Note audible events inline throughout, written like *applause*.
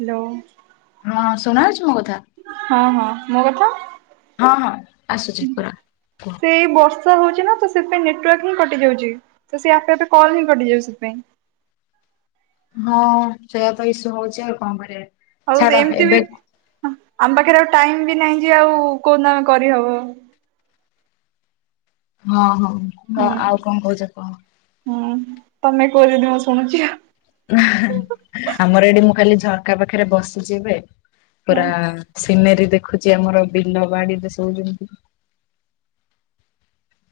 Hello ହଁ ଶୁଣାହଉଛି ମୋ କଥା? ହଁ ହଁ ମୋ କଥା? ହଁ ହଁ ଆସୁଛି ପୁରା କୁହ। ସେ ବର୍ଷ ର୍ଷା ହଉଛି ନା ତ ସେଥିପାଇଁ ନେଟୱାର୍କ ହିଁ କଟିଯାଉଚି, ତ ସେ ଆପେ ଆପେ କଲ୍ ହିଁ କଟିଯାଉଛି ସେଥିପାଇଁ। ହଁ ସେୟା ତ ଇସ୍ୟୁ ହଉଛି ଆଉ କଣ କରିବା। ହଉ ଛାଡ ଏମିତି ବି ଏବେ ଆମ ପାଖରେ ଆଉ ଟାଇମ୍ ବି ନାହିଁ ଯେ ଆଉ କୋଉଦିନ ଆମେ କରିହବ। ହଁ ହଁ *unintelligible* ହୁଁ ଆଉ କଣ କହୁଛ କହ? ହୁଁ ତମେ କୁହ ଯଦି ମୁଁ ଶୁଣୁଛି ଆଉ। ଆମର ଏଠି ମୁଁ ଖାଲି ଝରକା ପାଖରେ ବସିଚି ଏବେ ହଁ ପୁରା ସିନେରୀ ଦେଖୁଛି ଆମର ବିଲ ବାଡ଼ିରେ ସବୁ ଯେମିତି।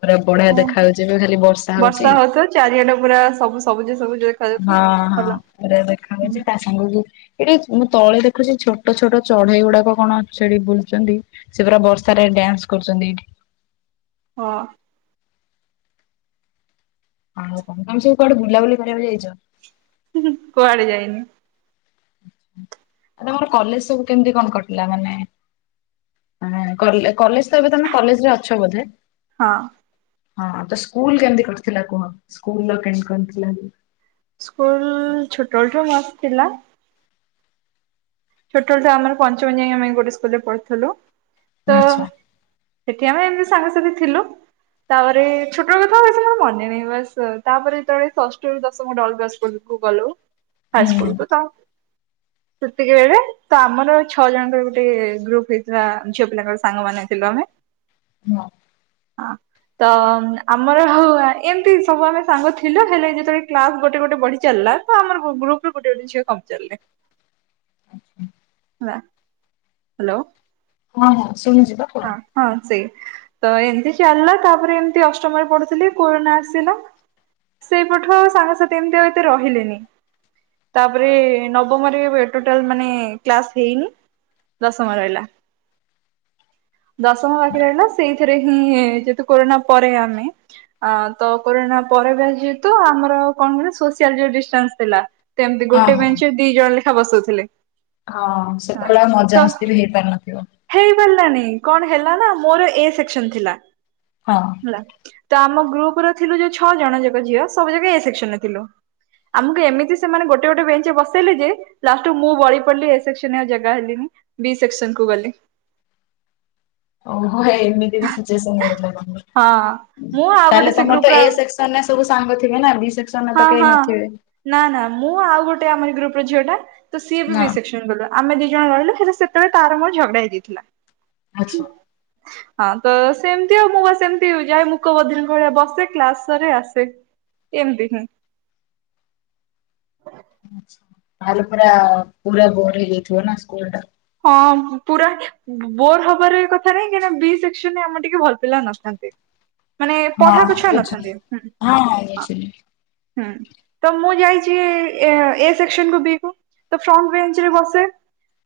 ପୁରା ବଢିଆ ଓ ଦେଖାଯାଉଛି, ଏବେ ଖାଲି ବର୍ଷା ହଉଛି। ବର୍ଷା ହଉଥିବ ଚାରିଆଟେ ପୁରା ସବୁ ସବୁଜ ସବୁଜ ଦେଖାଯାଉ ହଁ ହଁ ପୁରା ଦେଖାହଉଛି ତା ସାଙ୍ଗକୁ ଏଇଟି ମୁଁ ତଳେ ଦେଖୁଛି ଛୋଟ ଛୋଟ ଚଢ଼େଇ ଗୁଡ଼ାକ କଣ ସେଠି ବୁଲୁଚନ୍ତି। ସେ ପୁରା ବର୍ଷାରେ ଡ୍ୟାନ୍ସ କରୁଛନ୍ତି ଏଇଠି। ହଁ ଆଉ କଣ ତମେ ସବୁ କୁଆଡେ ବୁଲାବୁଲି କରିବାକୁ ଯାଇଛ? କୁଆଡେ ଯାଇନି। ଆଉ ତମର କଲେଜ୍ ସବୁ କେମିତି କଣ କଟିଲା ମାନେ ଆ, ହେଁ କଲେ କଲେଜ୍ ତ ଏବେ ତମେ କଲେଜରେ ଅଛ ବୋଧେ? ହଁ ହଁ, ତ ସ୍କୁଲ୍ କେମିତି କଟିଥିଲା କୁହ? ସ୍କୁଲଲ୍ କେମିତି କଣ ଥିଲା ଆଜି? ସ୍କୁଲ୍ ଛୋଟବେଳଠୁ ମସ୍ଥ୍ ଥିଲା। ଛୋଟବେଳଠୁ ଆମର ପଞ୍ଚମ ଯାଇଁ ଆମେ ଗୋଟେ ସ୍କୁଲରେ ପଢ଼ିଥିଲୁ। ତ ଆଚ୍ଛା ସେଠି ଆମେ ଏମିତି ସାଙ୍ଗସାଥି ଥିଲୁ। ତାପରେ ଛୋଟବେଳୁ କଣ କଥା ମୋର ମନେ ନାହିଁ ବାସ୍, ତାପରେ ଯେତେବେଳେ ଷଷ୍ଟରୁ ଦଶମ ଡଲ୍ କୁ ଆସି ସ୍କୁଲକୁ ଗଲୁ, ହୁଁ ଫାଷ୍ଟଫୁଡ଼କୁ ତ *unintelligible* ତ ଆମର ଛଅ ଜଣଙ୍କର ଗୋଟେ ଗ୍ରୁପ୍ ହେଇଥିଲା ଝିଅ ପିଲାଙ୍କର ସାଙ୍ଗମାନେ ଥିଲୁ ଆମେ। *unintelligible* *inaudible* ତ ଆମର ହୋଉ ଆ ଏମତି ସବୁ ଆମେ ସାଙ୍ଗ ଥିଲୁ, ହେଲେ ଯେତେବେଳେ କ୍ଲାସ୍ ଗୋଟେ ଗୋଟେ ବଢ଼ି ଚାଲିଲା ତ ଆମର ଗ୍ରୁ ଗ୍ରୁପ୍ ରୁ ଗୋଟେ ଗୋଟେ ଝିଅ କମି ଚାଲିଲେ। ଆଚ୍ଛା ହେଲା, ହ୍ୟାଲୋ। ହଁ ହଁ ଶୁଣୁଛି ପା। କୁହ ହଁ ହଁ ସେଇ, ତ ଏମିତି ଚାଲିଲା ତାପରେ ଏମିତି ଅଷ୍ଟମରେ ପଢୁଥିଲି କୋରନା ଆସିଲା। ସେବଠୁ ଆଉ ସାଙ୍ଗସାଥି ଏମିତି ଆଉ ଏତେ ରହିଲେନି। ତାପରେ ନବମରେ ଏବେ ଟୋଟାଲ୍ ମାନେ କ୍ଲାସ୍ ହେଇନି। ଦଶମ ରହିଲା। ଦଶମ ବାକି ରହିଲା। ସେଇଥିରେ ହିଁ ଯେହେତୁ କରୋନା ପରେ ଆମେ ଆ ତ କୋରୋନା ପରେ ବି ଯେହେତୁ, ଆମର କଣ ହୁଏନା? ସୋସିଆଲ ଯୋଉ ଡିଷ୍ଟାନ୍ସ ଥିଲା କେମ୍ ତି, ହଁ ଗୋଟେ ହଁ ବେଞ୍ଚ୍ ରେ ଦି ଜଣ ଲେଖା ବସଉଥିଲେ। ହଁ ହଁ ସେତେବେଳେ ଆଉ ମଜାମସ୍ତି ବି ହେଇ ପାରିନଥିବ। ହେଲାନି, କଣ ହେଲା ନା, ମୋର ଏ ସେକ୍ସନ୍ ଥିଲା। ହଁ। ହେଲା, ତ ଆମ ଗ୍ରୁପ୍ ରେ ଥିଲୁ ଯଉ ଛଅ ଜଣ ଯାକ ଝିଅ, ସବୁ ଯାକ ଏ ସେକ୍ସନ୍ ରେ ଥିଲୁ। ଆମକୁ ଏମିତି ସେମାନେ ଗୋଟେ ଗୋଟେ ବେଞ୍ଚ୍ ରେ ବସେଇଲେ ଯେ ଲାଷ୍ଟୁ ମୁଁ ବଳି ପଡ଼ିଲି, ଏ ସେକ୍ସନ୍ ରେ ଆଉ ଜାଗା ହେଲିନି। ବି ସେକ୍ସନ୍ କୁ ଗଲି। ଓହୋ, ଏମିତି ବି ସିଚୁଏସନ୍ ମିଳିଥିଲା ତମକୁ। ହଁ ମୁଁ ଆଉ ଗୋଟେ ତାହେଲେ ସେ ତମର ଗ୍ରୁପ ତ ର ଏ ସେକ୍ସନ୍ ରେ ସବୁ ସାଙ୍ଗ ଥିବେ ନା। ବି ସେକ୍ସନ୍ ରେ ହଁ ତ କେହି ହଁ। ନଥିବେ? ନା ନା, ମୁଁ ଆଉ ଗୋଟେ ଆମରି ଏ ଗ୍ରୁପ୍ ର ଝିଅଟା, ତ ସିଏ ବି ନା ବି ସେକ୍ସନ୍ କୁ ଗଲା। ଆମେ ଦି ଜଣ ରହିଲୁ। ହେଲେ ସେତେବେଳେ ତାର ମୋର ଝଗଡ଼ା ହେଇଯାଇଥିଲା। ଆଛା। ହଁ ତ ସେମିତି ଆଉ, ମୁଁ ପା ସେମିତି ଯାଏ, ମୁକ ବଧିରଙ୍କ ଭଳିଆ ବସେ, କ୍ଲାସ ସାରେ ଆସେ। ଏମ୍ ତି ହୁଁ। ତାହେଲେ ପୁରା, ପୁରା ବୋର୍ ହେଇଯାଇଥିବ ନା ସ୍କୁଲ୍ ଟା। ହଁ, ପୁରା ବୋର୍ ହବାରେ କଥା ନାହିଁ। କାହିଁ ନା ବି ସେକ୍ସନ୍ ରେ ଆମର ଟିକେ ଭଲ ପିଲା ନଥାନ୍ତି। ମାନେ ପଢ଼ା ହଁ ପଢାକୁ ଛୁଆ ବୁଝିଲି ନଥାନ୍ତି। ହୁଁ ହଁ ହୁଁ, ତ ମୁଁ ଯାଇଚି ଏ ସେକ୍ସନ୍ କୁ ବି କୁ, ତ ଫ୍ରଣ୍ଟ୍ ବେଞ୍ଚ୍ ରେ ବସେ।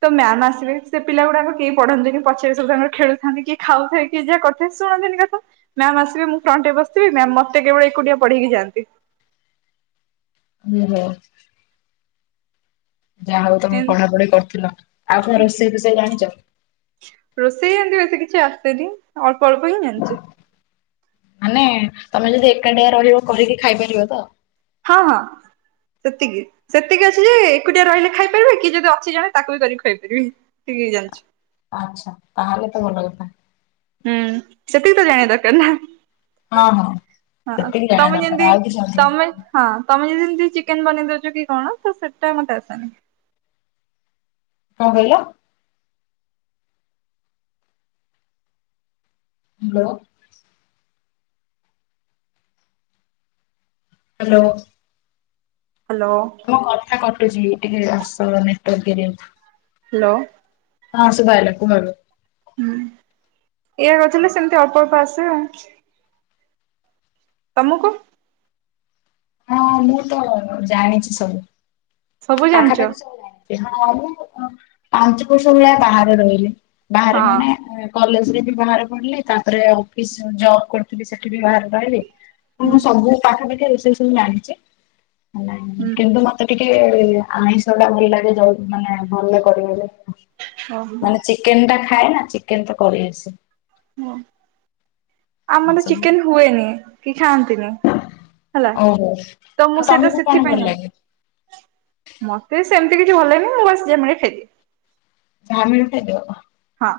ତ ମ୍ୟାମ୍ ଆସିବେ, ସେ ପିଲା ଗୁଡ଼ାକ କେହି ପଢ଼ନ୍ତିନି, ପଛରେ ସବୁ ତାଙ୍କର ଖେଳୁଥାନ୍ତି। କିଏ ଖାଉଥାଏ। କିଏ ଯାହା କରୁଥାଏ, ଶୁଣନ୍ତିନି କଥା ମ୍ୟାମ୍ ଆସିବେ, ମୁଁ ଫ୍ରଣ୍ଟ୍ ରେ ବସିଥିବି, ମ୍ୟାମ୍ ମତେ କେବଳ ଏକୁଟିଆ ପଢ଼େଇକି ଯାଆନ୍ତି। ଓହୋ। ଯାହା ହଉ ତମେ ଏମତି ପଢ଼ା ପଢ଼ି କରୁଥିଲ। ଆଉ କଣ ରୋଷେଇ ଫୋଷେଇ ଜାଣିଚ? ରୋଷେଇ ଏମତି ବେଶି କିଛି ଆସେନି, ଅଳ୍ପ ଅଳ୍ପ ହିଁ ଜାଣିଚି। ମାନେ ତମେ ଯଦି ଏକାଟିଆ ରହିବ କରିକି ଖାଇ ପାରିବ ତ? ହଁ ହଁ। ସେତିକି, ସେତିକି ଅଛି ଯେ, ଏକୁଟିଆ ରହିଲେ ଖାଇପାରିବି। କି ଯଦି ଅଛି ଜଣେ ତାକୁ ବି କରିକି ଖୋଇପାରିବି। ଏତିକି ଯାନ୍ ଚି। ଆଛା, ତାହେଲେ ତ ଭଲ କଥା। ହୁଁ, ସେତିକି ତ ଜାଣିବା ଦରକାର ନା? ହଁ ହଁ ହଁ, ସେତିକି ଜାଣିବା ତମେ ଯେମିତି ଦରକାର ଆଉ କିଛି ଅଧିକ ତମେ କଣ ହଁ, ତମେ ଯେମିତି ଚିକେନ୍ ବନେଇ ଦଉଚ କି କଣ, ତ ସେଟା ମତେ ଆସେନି। କଣ କହିଲ? ହାଲୋ। ହାଲୋ। ହାଲୋ। ତମ କଥା କଟୁଚି, ଟିକେ ଆସ ନେଟ୍ ୱାର୍କ ଏରିଆକୁ। ହାଲୋ। ହଁ, ଶୁବା ହେଲା କୁହ ଏବେ? ହୁଁ, ଏଇଆ କରୁଥିଲେ, ସେମିତି ଅଳ୍ପ-ଅଳ୍ପ ଆସେ ଆଉ। ତମକୁ ହଁ ମୁଁ ତ ଜାଣିଛି ସବୁ ସବୁ ଜାଣିଛ ପାଖାପାଖି ସବୁ ଜାଣି ସେ ହଁ ମୁ ହଁ ପାଞ୍ଚ ବର୍ଷ ଭଳିଆ ବାହାରେ ରହିଲି ବାହାରେ ହଁ ମାନେ ଏ କଲେଜ୍ ରେ ବି ବାହାରେ ପଢ଼ିଲି ତାପରେ ଅଫିସ୍ ଜବ୍ କରୁଥିଲି ସେଠି ବି ବାହାରେ ରହିଲି। ମୁଁ ହୁଁ ସବୁ ପାଖାପାଖି ରୋଷେଇ ସବୁ ଜାଣିଛି ହୁଁ କିନ୍ତୁ ମ ତେ ଟିକେ ଆଇଁଷଟା ଭଲ ଲାଗେ ଯୋଉ ମାନେ ଭଲ କରିବାରେ ଓହୋ ମାନେ ଚି ଚିକେନ୍ ଟା ଖାଏନା ଚିକେନ୍ ତ କରିନି ସେ। ହଁ ଆମର ସବୁ। ଚିକେନ୍ ହୁଏନି କି ଖାଆନ୍ତିନି। ହେଲା ଓହୋ ତ ମୁଁ ସେଇଟା ତମକୁ କଣ ଭଲ ସେଥିପାଇଁ ନୁ ଲାଗେ ମତେ ସେମିତି କିଛି ଭଲାଗେନି ମୁଁ ବାସ୍ ଯାହି ମିଳେ ଖାଇଦିଏ। ଯାହା ମିଳିବ ଖାଇଦବ ହଁ।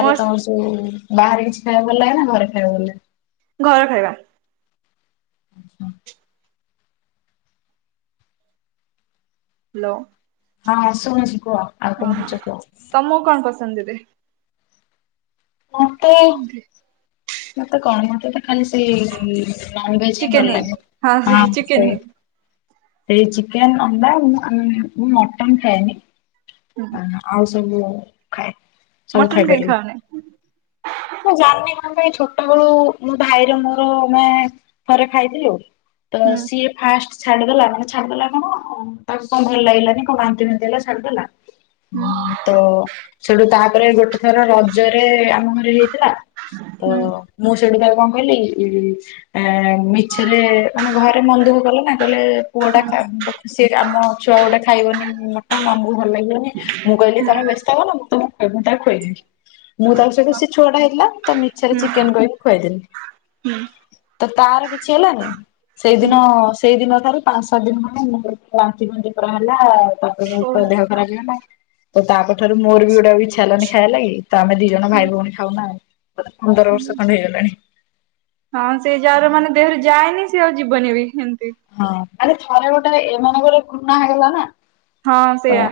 ମୋ ତ ଯୋଉ ବାହାରେ କିଛି ଖାଇବାକୁ ଭଲ ଲାଗେ ନା ଘରେ ଖାଇବାକୁ ଭଲ ଲାଗେ? ଘର ଖାଇବା। ଲୋ। ହଁ ଶୁଣୁଛି କୁହ ଆଉ କଣ କହୁଛ କୁହ? ତମକୁ କଣ ପସନ୍ଦ ଦିଦି? ମତେ *unintelligible* ମତେ କଣ ମତେ ତ ଖାଲି ସେ ନନ୍ ଭେଜ୍ ହିଁ ଚିକେନ ଭଲ ଲାଗେ ସେ ହଁ ଚିକେନ ସେଇ। ଏଇ ଚିକେନ୍ ଅଣ୍ଡା ଉଁ ମୁଁ ମଟନ୍ ଖାଏନି। ହୁଁ ଆଉ ସବୁ ଖାଏ ସବୁ ମଟନ କାଇଁ ଖାଇପାରିବି। ଖାଅନି? ମୁଁ ଜାଣିନି ମୋ ପାଇଁ ଛୋଟ ବେଳୁ ମୋ ଭାଇର ମୋର ମେ ଥରେ ଖାଇଥିଲୁ ତ ହୁଁ ସିଏ ଫାଷ୍ଟ୍ ଛାଡିଦେଲା ଛାଡିଦେଲା କଣ ତାକୁ କଣ ଭଲ ଲାଗିଲାନି କ ବାନ୍ତି ଫାନ୍ତି ହେଲା ଛାଡିଦେଲା ହୁଁ, *unintelligible* ତ ସେଠୁ ତାପରେ ଗୋଟେ ଥର ରଜରେ ଆମ ଘରେ ହେଇଥିଲା ତ ହୁଁ ମୁଁ ସେଠୁ ତାକୁ କଣ କହିଲିି ଏଁ ମିଛେରେ ମାନେ ଘରେ ମନ୍ ଦୁଖ କଲେ ନା କହିଲେ ପୁଅ ଟା ଖାବ। ସିଏଟା ଆମ ଛୁଆ ଗୋଟେ ଖାଇବନି ମଟନ୍ ଆମୁକୁ ଭଲ ଲାଗିବନି ମୁଁ କହିଲି ତମେ ବ୍ୟସ୍ତ ହୁଅନା ମୁଁ ତମକୁ ଖୁଆ ମୁଁ ତାକୁ ଖୁଆଇଦେବି। ମୁଁ ତାକୁ ସେଇଠୁ ସେ ଛୁଆଟା ହେଇଥିଲା ତ ମିଛେରେ ହୁଁ ଚିକେନ୍ କହି ଖୁଆଇଦେଲିି। ତ ତାର କିଛି ହେଲାନି ହୁଁ ସେଇଦିନ ସେ ସେଇଦିନ ଠାରୁ ପାଞ୍ଚ୍ ସାତ ଦିନି ଖଣ୍ଡେ ବାନ୍ତି ଫାନ୍ତି ପରା ହେଲା ତାପରେ ଓ ତା ଦେହ ଖରାପ୍ ହେଇଗଲା ତ ତା ପରଠାରୁ ମୋର ବି ଗୋଟେ ଆଉ ଇଛା ହେଲନି ଖାଇଆ ଲାଗି ତ ଆମେ ଦି ଜଣ ଭାଇ ଭଉଣୀ ଖାଉନାଉ ଗତ ପନ୍ଦର ବର୍ଷ ଖଣ୍ଡେ ହେଇଗଲାଣି। ହଁ ସେ ଯାର ମାନେ ଦେହେରେ ଯାଏନି ସିଏ ଆଉ ଯିବନି ବି ଏମତି। ହଁ। ତାପରେ ହଁ ସେଇଆ।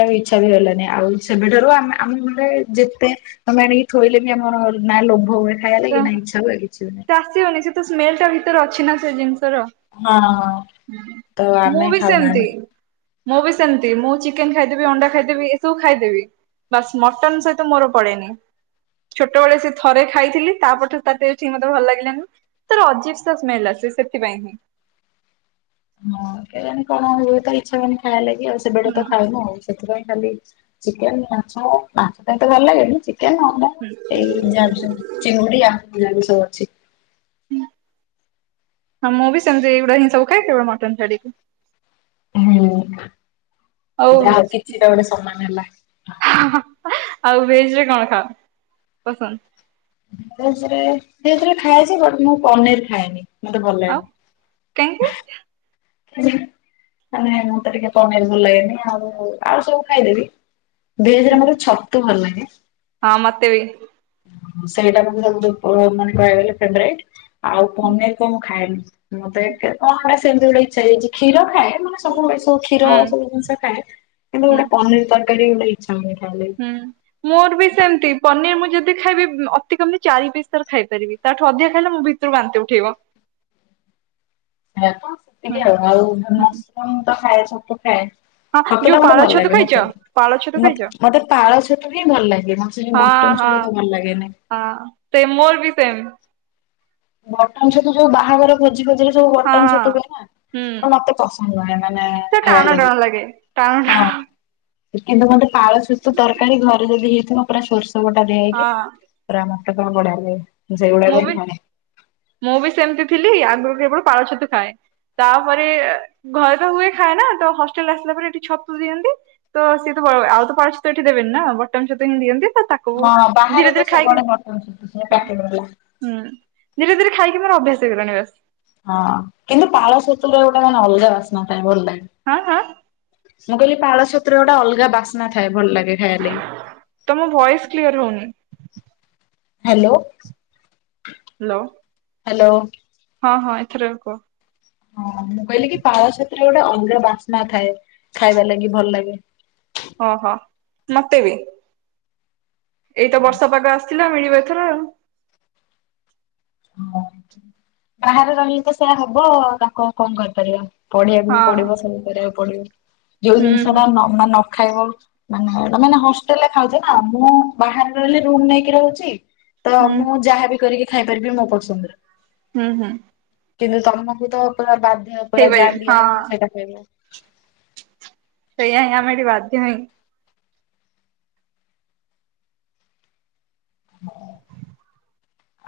ଆଉ ଇଚ୍ଛା ବି ହେଲାନି ଆଉ ସେବେଠାରୁ ଆମେ ଆମ ଘରେ ଯେତେ ତମେ ଆଣିକି ଥୋଇଲେ ବି ଆମର ନା ଲୋଭ ହୁଏ ଖାଇଆ ସେ ଲାଗି ନା ଇଛା ହୁଏ କିଛି ବି ନାଇଁ। ସେ ଆସିବନି ସେ ତ ସ୍ମେଲ୍ ଟା ଭିତରେ ଅଛି ନା ସେ ଜିନିଷର। ହଁ ତ ମୁଁ ଆମେ ବି ଖାଉନା ସେମ୍ ଆମେ ତି। ମୁଁ ବି ସେମିତି ମୁଁ ଚିକେନ୍ ଖାଇଦେବି ଅଣ୍ଡା ଖାଇଦେବି ଏସବୁ ଖାଇଦେବି। ବାସ୍ ମଟନ୍ ସହିତ ମୋର ପଡେନି ଛୋଟବଳେ ସେ ଥରେ ଖାଇଥିଲି ତା ପରଠାରୁ ତା ଟେଷ୍ଟ୍ ହିଁ ମତେ ଭଲ୍ ଲାଗିଲାନି ତାର ଅଜୀବ୍ ସା ସ୍ମେଲ୍ ଆସେ ସେଥି ପାଇଁ ହିଁ। ହଁ କେଜାଣି କଣ ହୁଏ ତ ଇଚ୍ଛା ହୋଉନି ଖାଇବାଲାଗି ଆଉ ସେବେଠୁ ତ ହୁଁ ଖାଉନୁ ଆଉ। ସେଥିପାଇଁ ଖାଲି ଚିକେନ ମାଛ ମାଛ ପାଇଁ ତ ଭଲ ଲାଗେନି ଚିକେନ ଅଣ୍ଡା ଏଇ। ଯାଉଛନ୍ତି ଚିଙ୍ଗୁଡି ଆ ଜାନିରାମିଷ ଅଛି। ହଁ ମୁଁ ବିି ସେମତୀ ଏଉଡା ହି ସବୁ ଖାଏ କେବଳ ମଟନ ଛାଡିକି। ହୁଁ ଆଉ ଯାହାଉ କିଛି ତ ଗୋଟେ ସମାନ ହେଲା। ଆଉ ଭେଜ ରେ କଣ ଖାଅ ପସନ୍ଦ? ଭେଜ ରେ ଖାଏ ଯେ ବଟ ମୁଁ ପନିର ଖାଏନି ମତେ ଭଲ ଲାଗେନି। କାଇଁକି? ମାନେ ମତେ ଟିକେ କଁ ପାଇଁ ଭଲ ଲାଗେନି ଆଉ ଆଉ ସବୁ ଖାଇଦେବି। ଭେଜ ରେ ମତେ ଛତୁ ଭଲ ଲାଗେ। ହଁ ମତେ ବି। ସେଇଟା ମାନେ ସବୁଠୁ କହିବାକୁ ଗଲେ ଫେବ୍ରାଇଟ ଆଉ ପନିର ତ ମୁ ଖାଏନି। ମତେ କଣ ସେମିତି ଗୋଟେ ଇଛା ହେଇ ଜାଇଛି ଖୀର ଖାଏ। ମାନେ ସବୁ ଏ ସବୁ କ୍ଷୀର ହୁଁ ସବୁ ଜିନିଷ ଖାଏ କିନ୍ତୁ ହୁଁ ଗୋଟେ ପନିର ତରକାରୀ ଗୋଟେ ଇଚ୍ଛା ହୁଏନି ଖାଇବା ଲାଗି। ହୁଁ ମୋର ବି ସେମିତି ପନିର ମୁଁ ଯଦି ଖାଇବି ଅତି କମ୍ ରେ ଚାରି ପିସ ତା ର ଖାଇପାରିବି। ତାଠୁ ଅଧିଆ ଖାଇଲେ ମୋ ଭିତରୁ ବାନ୍ତି ଉଠେଇବ। ଇୟାତ ହୁଁ ସେତିକି ଆଉ ଆଉ ହୁଁ ମସୁରମ ତ ଖାଏ ଛତୁ ଖାଏ। ହଁ ଛତୁ ଯୋଉ ଟା ମତେ ପାଳ ଭଲ ଛତୁ ଲାଗେ। ଖାଇଛ *unintelligible* ପାଳ ଛତୁ ମତ ଖାଇଛ? ମତେ ପାଳ ଛତୁ ହିଁ ଭଲ ଲାଗେ ମତେ ହଁ ବଟନ ହଁ ଛତୁ ଟା ଭଲ ଲାଗେନାଇଁ। ହଁ ସେ ମୋର ବି ସେମ। ବଟନ ଛତୁ ଯୋଉ ବାହାଘର ଭୋଜି ଭୋଜିରେ ସବୁ ହଁ ବଟନ ହଁ। ଛତୁ ହୁଏ ନା ହୁଁ ତ ମତେ ପସନ୍ଦ ନୁହେଁ ମାନେ ସେ ଟାଣ ଖାଇବା ଟାଣ ଲାଗି। ହଁ। *unintelligible* କିନ୍ତୁ ମତେ ପାଳ ଛତୁ ତରକାରୀ ଘରେ ଯଦି ହେଇଥିବ ପୁରା ସୋରଷ ବଟା ଦିଆ ହେଇକି। ହଁ ତ ମତେ ପୁରା ବଢିଆ ଲାଗେ ମୁଁ ସେଗୁଡା ମୁଁ କ ହିଁ ବି ଖା ଏ। ମୁଁ ବି ସେମିତି ଥିଲି ଆଗରୁ କେବଳ ପାଳ ଛତୁ ଖାଏ। ତାପରେ ଘରେ ତ ହୁଏ ଖାଏ ନା ତ ହଷ୍ଟେଲରେ ଆସିଲା ପରେ ଏଠି ଛତୁ ଦିଅନ୍ତି। ତ ସିଏ ତ ଆଉ ତ ପାଳ ଛତୁ ଏଠି ଦେବେନି ନା ବଟମ ଛତୁ ହିଁ ଦିଅନ୍ତି ତ ତା ହଁ ବାହାରେ ତ ସବୁଆଡେ ବଟନ୍ ଛତୁ ହଁ ପ୍ୟାକେଟ ବାଲା। ହୁଁ ଧୀରେ ଧୀରେ ଖାଇକି ମୋର ଅଭ୍ୟାସ ହେଇଗଲାଣି ବାସ। ହଁ କିନ୍ତୁ ପାଳ ଛତୁରେ ଗୋଟେ ମାନେ ଅଲଗା ବାସ୍ନା ଥାଏ ଭଲ ଲାଗେ। ଆଁ ଆଁ। ମୁଁ କହିଲି ପାଳ ଛତୁ ରେ ଗୋଟେ ଅଲଗା ବାସ୍ନା ଥାଏ ଭଲ ଲାଗେ। ଖାଇବା ଲାଗି। ତମ ଭଏସ କ୍ଲିୟର ହଉନି। ହ୍ୟାଲୋ। ହ୍ୟାଲୋ। ହ୍ୟାଲୋ। ହଁ ହଁ ଏଥର କୁହ। ହଁ ମୁଁ କହିଲି କି ପାଳ ଛତୁ ରେ ଗୋଟେ ଅଲଗା ବାସ୍ନା ଥାଏ ଖାଇବା ଲାଗି ଭଲ ଲାଗେ। ଓହୋ ମତେ ବି ଏଇତ ବର୍ଷ ପାଗ ଆସ ସିଲା ମିଳିବ ଏଥର ଆଉ। ବାହାରେ ରହିଲେ ତ ସେଇଆ ହବ ଆଉ ତାକୁ ଆଉ କଣ କରିପାରିବା ପଢିବାକୁ ବି ହଁ। ପଡିବ ସବୁ କରିବାକୁ ପଡିବ ଯୋଉ ହୁଁ ହୁଁ ଜିନିଷଟା ମା ମାନେ ନ ଖାଇବ ମାନେ ତମେ ଏଇନା ହଷ୍ଟେଲରେ ଖାଉଛ ନା ମୁଁ ବାହାରେ ରହିଲେ ରୁମ ନେଇକି ରହୁଛି। ତ ହୁଁ ମୁଁ ଯାହାବି କରିକି ଖାଇପାରିବି ମୋ ପସନ୍ଦରେ। ହୁଁ ହୁଁ। କିନ୍ତୁ ତମକୁ ତ ପୁରା ବାଧ୍ୟ ପୁରା ଯାହା ଦିଆ ହବ ସେଇଟା ଖାଇବ। ସେୟାହିଁ ଆମେ ଏଠି ବାଧ୍ୟ ହିଁ।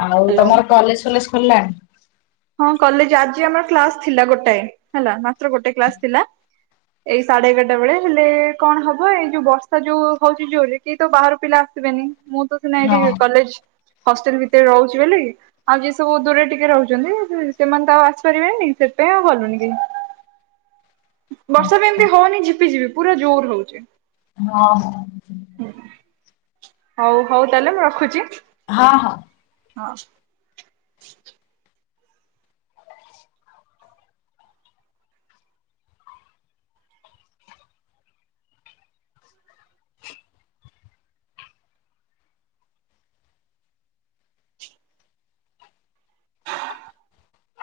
ଆଉ ହ୍ୟାଲୋ। ତମର କଲେଜ୍ ଫଲେଜ୍ ଖୋଲିଲାଣି? ହଁ କଲେଜ ଆଜି ଆମର କ୍ଲାସ ଥିଲା ଗୋଟାଏ ହେଲା। ମାତ୍ର ଗୋଟେ କ୍ଲାସ ଥିଲା। ଏଇ ସାଢେ ଏଗାରଟା ବେଳେ ହେଲେ କଣ ହବ ଏଇ ଯୋଉ ବର୍ଷା ଯୋଉ ହୋଉଚି ଜୋରେ କେହି ତ ବାହାରୁ ପିଲା ଆସିବେନି ମୁଁ ତ ନାଇଁ ଏଠି ହଁ କଲେଜ ହଷ୍ଟେଲ ଭିତରେ ରହୁଚି ବୋଲି ଆଉ ଯିଏ ସବୁ ଦୂରରେ ଟିକିଏ ରହୁଚନ୍ତି। ସେମାନେ ତ ଆଉ ଆସିପାରିବେନି। ସେଥିପାଇଁ ଆଉ ଗଲୁନି କେହି। ବର୍ଷା ବି ଆଚ୍ଛା ଏମିତି ହୋଉନି ଝିପି ଝିପି। ପୁରା ଜୋରେ ହୋଉଚି। ହଁ ହଁ। ହଉ ହଉ ତାହେଲେ ମୁଁ ରଖୁଚି। ହଁ ହଁ। ହ।